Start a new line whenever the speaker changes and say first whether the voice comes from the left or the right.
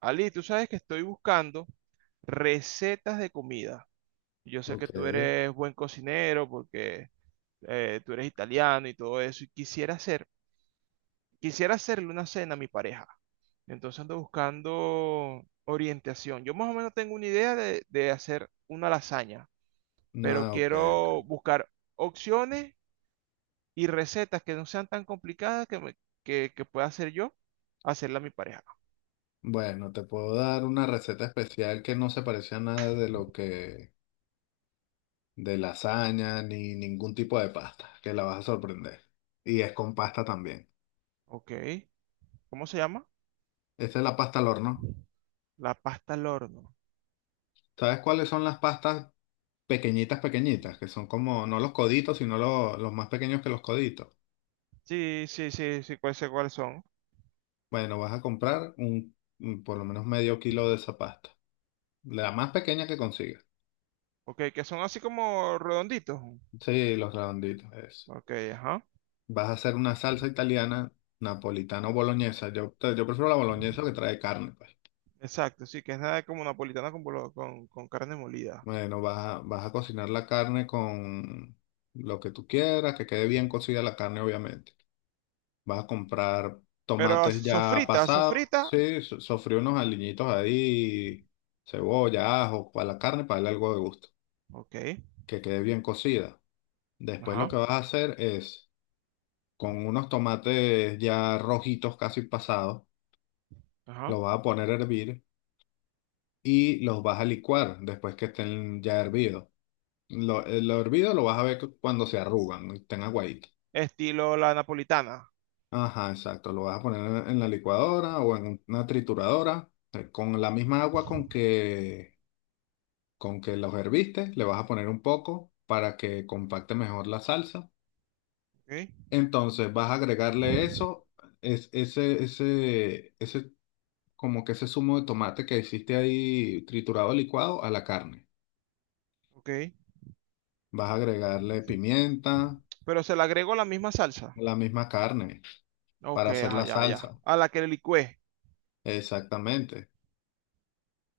right: Ali, tú sabes que estoy buscando recetas de comida. Yo sé que
left: Ok.
right: tú eres buen cocinero porque tú eres italiano y todo eso. Y quisiera hacerle una cena a mi pareja. Entonces ando buscando orientación. Yo más o menos tengo una idea de hacer una lasaña,
left: No,
right: pero
left: ok,
right: quiero
left: ok.
right: buscar opciones y recetas que no sean tan complicadas que pueda hacer yo, hacerla a mi pareja.
left: Bueno, te puedo dar una receta especial que no se parece a nada de lasaña ni ningún tipo de pasta, que la vas a sorprender. Y es con pasta también.
right: Ok. ¿Cómo se llama?
left: Esta es la pasta al horno.
right: La pasta al horno.
left: ¿Sabes cuáles son las pastas pequeñitas? Que son como, no los coditos, sino los más pequeños que los coditos.
right: Sí, sí, sí, sí, cuál sé cuáles son.
left: Bueno, vas a comprar por lo menos medio kilo de esa pasta. La más pequeña que consigas.
right: Ok, que son así como redonditos.
left: Sí, los redonditos, eso.
right: Ok, ajá.
left: Vas a hacer una salsa italiana, napolitana o boloñesa. Yo prefiero la boloñesa que trae carne, pues.
right: Exacto, sí, que es nada como napolitana con carne molida.
left: Bueno, vas a cocinar la carne con lo que tú quieras, que quede bien cocida la carne, obviamente. Vas a comprar
right: Pero
left: tomates ya
right: sofrita,
left: pasados,
right: sofrita.
left: sí, sofrí unos aliñitos ahí, cebolla, ajo, para la carne, para darle algo de gusto,
right: Ok,
left: que quede bien cocida. Después lo
right: ajá,
left: que vas a hacer es, con unos tomates ya rojitos casi pasados,
right: ajá.
left: los vas a poner a hervir y los vas a licuar después que estén ya hervidos. Lo hervido lo vas a ver cuando se arrugan, ¿no? Estén aguaditos.
right: Estilo la napolitana.
left: Ajá, exacto. Lo vas a poner en la licuadora o en una trituradora. Con la misma con que los herviste, le vas a poner un poco para que compacte mejor la salsa.
right: Ok,
left: Entonces vas a agregarle eso, es, ese, como que ese zumo de tomate que hiciste ahí triturado, licuado, a la carne.
right: ok.
left: Vas a agregarle pimienta.
right: Pero se le agregó la misma salsa.
left: La misma carne
right: Ok,
left: para hacer
right: ajá,
left: la
right: ya, ya.
left: salsa.
right: A la que le licué.
left: Exactamente.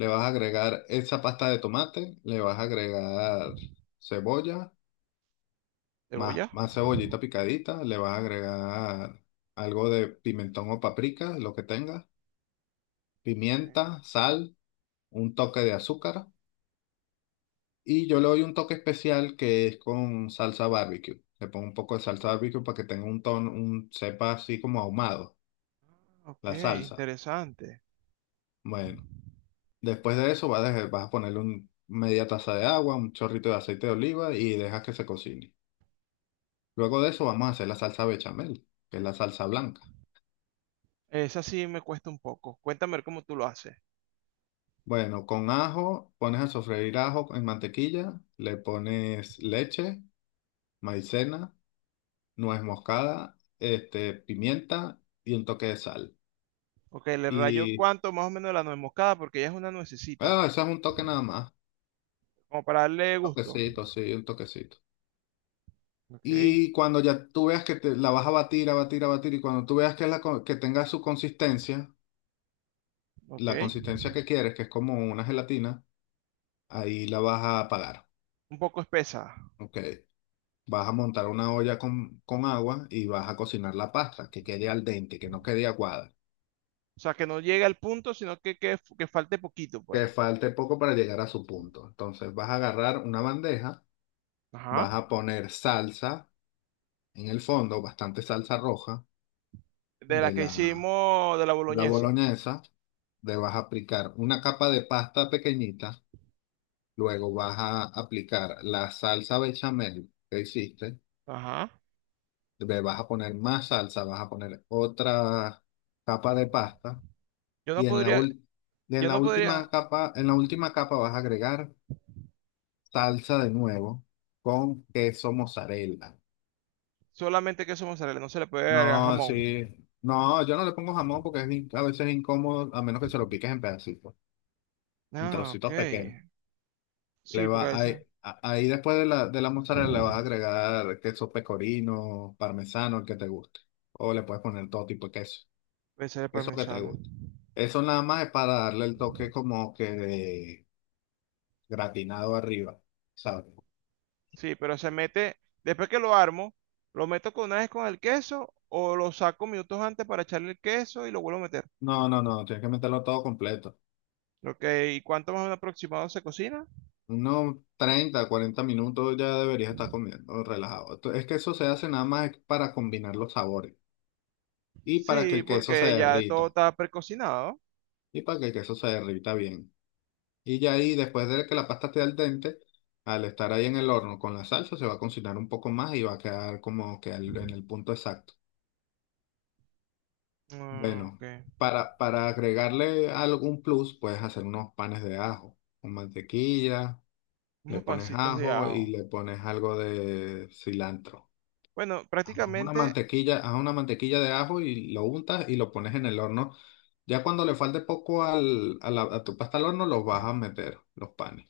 left: Le vas a agregar esa pasta de tomate, le vas a agregar cebolla, más,
right: ¿Cebolla?
left: más cebollita picadita, le vas a agregar algo de pimentón o paprika, lo que tengas, pimienta, sal, un toque de azúcar, y yo le doy un toque especial que es con salsa barbecue. Le pongo un poco de salsa barbecue para que tenga un tono, un sepa así como ahumado,
right: Ok,
left: la salsa.
right: interesante.
left: Bueno. Después de eso vas a ponerle media taza de agua, un chorrito de aceite de oliva y dejas que se cocine. Luego de eso vamos a hacer la salsa bechamel, que es la salsa blanca.
right: Esa sí me cuesta un poco. Cuéntame a ver cómo tú lo haces.
left: Bueno, con ajo, pones a sofreír ajo en mantequilla, le pones leche, maicena, nuez moscada, este, pimienta y un toque de sal.
right: Ok, le rayo
left: Y
right: cuánto más o menos la nuez moscada porque ella es una nuececita.
left: eso es un toque nada más,
right: Como para darle
left: un
right: gusto.
left: toquecito, sí, un toquecito.
right: Ok,
left: Y cuando ya tú veas que te, la vas a batir, a batir, a batir, y cuando tú veas que, que tenga su consistencia,
right: ok.
left: la consistencia que quieres, que es como una gelatina, ahí la vas a apagar.
right: Un poco espesa.
left: Ok. Vas a montar una olla con agua y vas a cocinar la pasta, que quede al dente, que no quede aguada,
right: O sea, que no llegue al punto, sino que falte poquito,
left: que
right: pues.
left: falte poco para llegar a su punto. Entonces vas a agarrar una bandeja,
right: Ajá.
left: vas a poner salsa en el fondo, bastante salsa roja
right: De la
left: de
right: que
left: la,
right: hicimos de la
left: de la
right: boloñesa.
left: boloñesa, le vas a aplicar una capa de pasta pequeñita, luego vas a aplicar la salsa bechamel que hiciste.
right: Ajá.
left: Le vas a poner más salsa, vas a poner otra capa de pasta,
right: Yo no
left: y
right: podría,
left: en
right: yo
left: la
right: no podría
left: última capa, en la última capa, vas a agregar salsa de nuevo con queso mozzarella.
right: solamente queso mozzarella, no se le puede agregar
left: No,
right: jamón.
left: sí, no, yo no le pongo jamón porque es, a veces es incómodo, a menos que se lo piques en pedacitos, en
right: Ah, ok.
left: trocitos pequeños. Le
right: Sí, porque
left: va,
right: a
left: ahí,
right: veces
left: a- Ahí después de de la mozzarella le vas a agregar queso pecorino, parmesano, el que te guste. O le puedes poner todo tipo de queso.
right: puede ser el
left: Eso que te
right: parmesano.
left: gusta. Eso nada más es para darle el toque como que de gratinado arriba, ¿sabes?
right: Sí, pero se mete, después que lo armo, lo meto con una vez con el queso o lo saco minutos antes para echarle el queso y lo vuelvo a meter.
left: No, tienes que meterlo todo completo.
right: Ok, ¿y cuánto más o menos aproximado se cocina?
left: Unos 30-40 minutos ya deberías estar comiendo relajado. Es que eso se hace nada más para combinar los sabores y para que
right: Sí,
left: el queso se
right: porque ya todo
left: derrita,
right: está precocinado.
left: bien. Y ya ahí, después de que la pasta esté al dente, al estar ahí en el horno con la salsa, se va a cocinar un poco más y va a quedar como que en el punto exacto.
right: Ah, ok.
left: Bueno, para agregarle algún plus, puedes hacer unos panes de ajo con mantequilla, le
right: Unos
left: pones
right: pasitos de
left: ajo y
right: ajo.
left: le pones algo de cilantro.
right: Bueno, prácticamente,
left: Haz una mantequilla de ajo y lo untas y lo pones en el horno. Ya cuando le falte poco a tu pasta al horno, los vas a meter, los panes.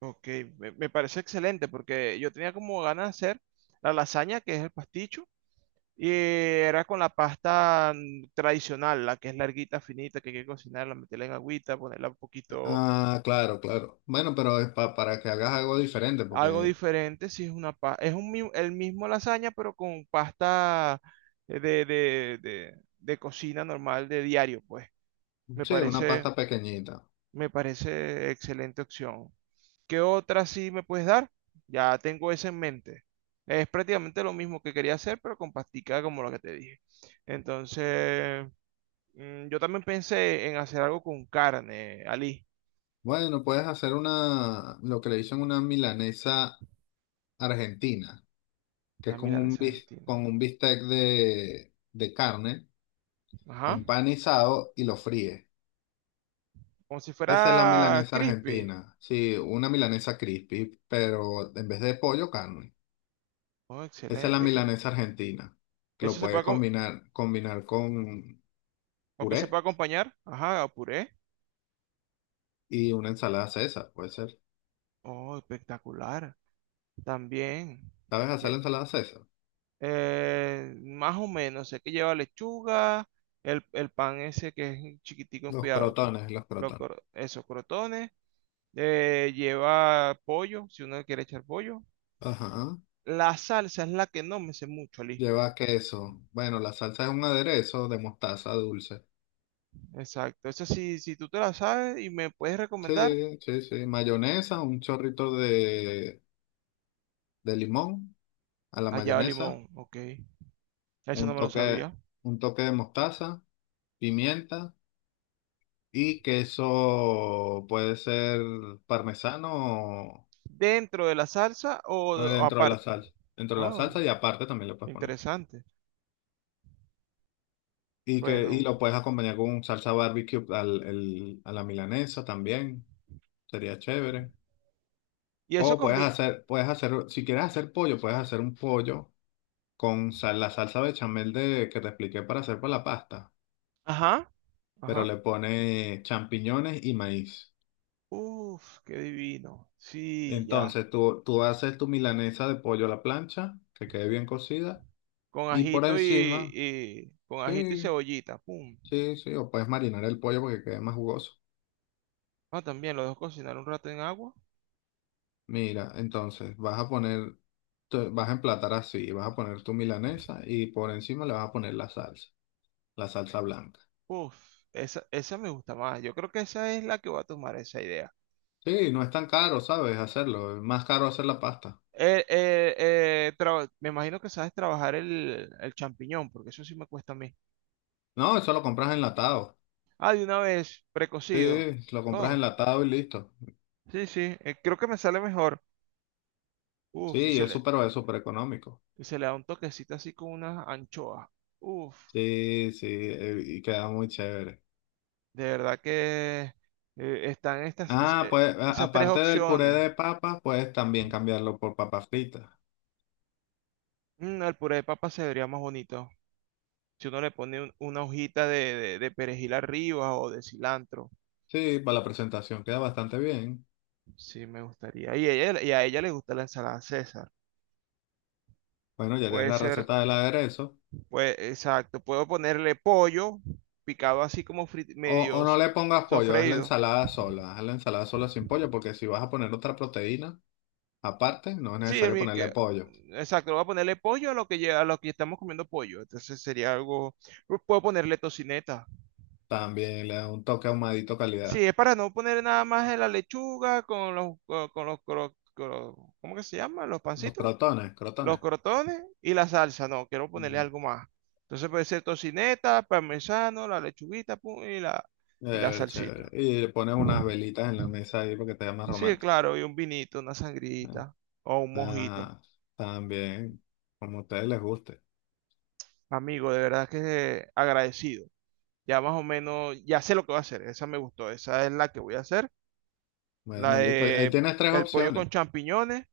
right: ok, me parece excelente porque yo tenía como ganas de hacer la lasaña, que es el pasticho, y era con la pasta tradicional, la que es larguita, finita, que hay que cocinarla, meterla en agüita, ponerla un poquito,
left: Ah, claro, claro. Bueno, pero es para que hagas algo diferente,
right: algo
left: porque
right: diferente, si es una el mismo lasaña, pero con pasta de cocina normal de diario, pues. Me
left: sí, una
right: parece.
left: pasta pequeñita.
right: Me parece excelente opción. ¿Qué otra sí me puedes dar? Ya tengo esa en mente. Es prácticamente lo mismo que quería hacer, pero con pastica como lo que te dije. Entonces, yo también pensé en hacer algo con carne, Ali.
left: Bueno, puedes hacer una, lo que le dicen una milanesa argentina, que es
right: Una
left: con un,
right: milanesa argentina.
left: con un bistec de carne
right: Ajá.
left: empanizado y lo fríe.
right: Como si
left: Esa es la
right: fuera
left: milanesa
right: crispy.
left: argentina. Sí, una milanesa crispy, pero en vez de pollo, carne.
right: Oh,
left: Esa es la
right: excelente.
left: milanesa argentina, que lo
right: Eso se
left: puedes
right: puede,
left: combinar, combinar con
right: aunque se puede
left: puré
right: acompañar. Ajá, a puré.
left: y una ensalada César, puede ser.
right: Oh, espectacular. También.
left: ¿Sabes hacer la ensalada César?
right: Más o menos, sé que lleva lechuga, el pan ese que es chiquitico,
left: Los
right: cuidado, cu-
left: crotones, los
right: lo
left: crotones.
right: cro- esos crotones, lleva pollo, si uno quiere echar pollo.
left: Ajá.
right: La salsa es la que no me sé mucho, Ali.
left: Lleva queso. Bueno, la salsa es un aderezo de mostaza dulce.
right: Exacto, esa sí, si tú te la sabes y me puedes recomendar,
left: Sí. Mayonesa, un chorrito de limón a la
right: allá va
left: mayonesa,
right: limón, ok. Eso
left: un
right: no me lo
left: toque,
right: sabía.
left: un toque de mostaza, pimienta y queso puede ser parmesano.
right: ¿Dentro de la salsa o
left: Dentro de la
right: aparte?
left: salsa. Dentro de la
right: Oh,
left: salsa y aparte también lo puedes poner.
right: interesante.
left: Y
right: Bueno,
left: lo puedes acompañar con salsa barbecue a la milanesa también. Sería chévere.
right: y eso
left: O
right: combina.
left: puedes hacer, si quieres hacer pollo, puedes hacer un pollo con la salsa bechamel que te expliqué para hacer para la pasta,
right: Ajá,
left: pero
right: ajá.
left: le pone champiñones y maíz.
right: Uf, qué divino. Sí, ya.
left: Entonces tú haces tu milanesa de pollo a la plancha, que quede bien cocida,
right: Con
left: y por
right: ajito y,
left: encima,
right: con ajito y
left: sí,
right: cebollita. Pum.
left: sí, o puedes marinar el pollo porque quede más jugoso.
right: Ah, también lo dejo cocinar un rato en agua.
left: Mira, entonces vas a poner, vas a emplatar así, vas a poner tu milanesa y por encima le vas a poner la salsa blanca.
right: Uf, esa me gusta más. Yo creo que esa es la que voy a tomar esa idea.
left: Sí, no es tan caro, ¿sabes? Hacerlo, es más caro hacer la pasta.
right: Me imagino que sabes trabajar el champiñón, porque eso sí me cuesta a mí.
left: No, eso lo compras enlatado.
right: Ah, de una vez, precocido.
left: Sí, lo compras
right: Oh,
left: enlatado y listo.
right: sí, sí, creo que me sale mejor. Uf, y se le,
left: Es súper económico.
right: Y se le da un toquecito así con unas anchoas. Uf,
left: Sí, sí, y queda muy chévere.
right: de verdad que eh, están estas, es-
left: Ah,
right: eh,
left: pues
right: esas tres
left: aparte del puré
right: opciones.
left: de papa, puedes también cambiarlo por papas fritas.
right: El puré de papa se vería más bonito. Si uno le pone una hojita de perejil arriba o de cilantro.
left: Sí, para la presentación queda bastante bien.
right: Sí, me gustaría. Y a ella le gusta la ensalada César.
left: Bueno, ya tienes
right: Puede
left: la
right: ser,
left: receta del aderezo.
right: pues, exacto. Puedo ponerle pollo picado así como
left: O no le pongas pollo, haz la
right: sofreído.
left: ensalada sola, haz la ensalada sola sin pollo, porque si vas a poner otra proteína aparte, no es
right: Sí,
left: necesario ponerle pollo.
right: exacto. Voy a ponerle pollo a lo a lo que estamos comiendo pollo. Entonces sería algo... Puedo ponerle tocineta.
left: También le da un toque ahumadito
right: Sí,
left: calidad.
right: es para no poner nada más de la lechuga con los, co- con, los, cro- cro- ¿cómo que se llama? Los
left: Los
right: pancitos,
left: crotones,
right: los
left: crotones.
right: crotones y la salsa. No, quiero ponerle algo más. Entonces puede ser tocineta, parmesano, la lechuguita, pum, y la
left: Chévere.
right: salsita.
left: Y le pones unas velitas en la mesa ahí porque te vea más
right: Sí,
left: romántico.
right: claro, y un vinito, una
left: Ah,
right: sangrita o un mojito.
left: ah, también, como a ustedes les guste.
right: Amigo, de verdad que agradecido. Ya más o menos, ya sé lo que voy a hacer. Esa me gustó, esa es la que voy a hacer. La
left: Bueno, listo. Ahí
right: de
left: tienes tres
right: el pollo
left: opciones.
right: con champiñones.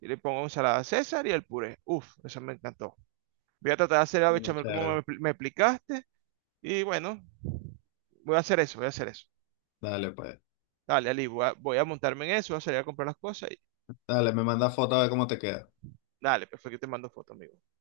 right: Y le pongo ensalada César y el puré. Uf, eso me encantó. Voy a tratar de hacer la
left: Bueno,
right: bechamel como
left: chévere.
right: me explicaste. Y bueno, voy a hacer eso, voy a hacer eso.
left: Dale, pues.
right: Dale, Ali, voy a montarme en eso, voy a salir a comprar las cosas y
left: Dale, me manda foto a ver cómo te queda.
right: dale, perfecto, te mando foto, amigo.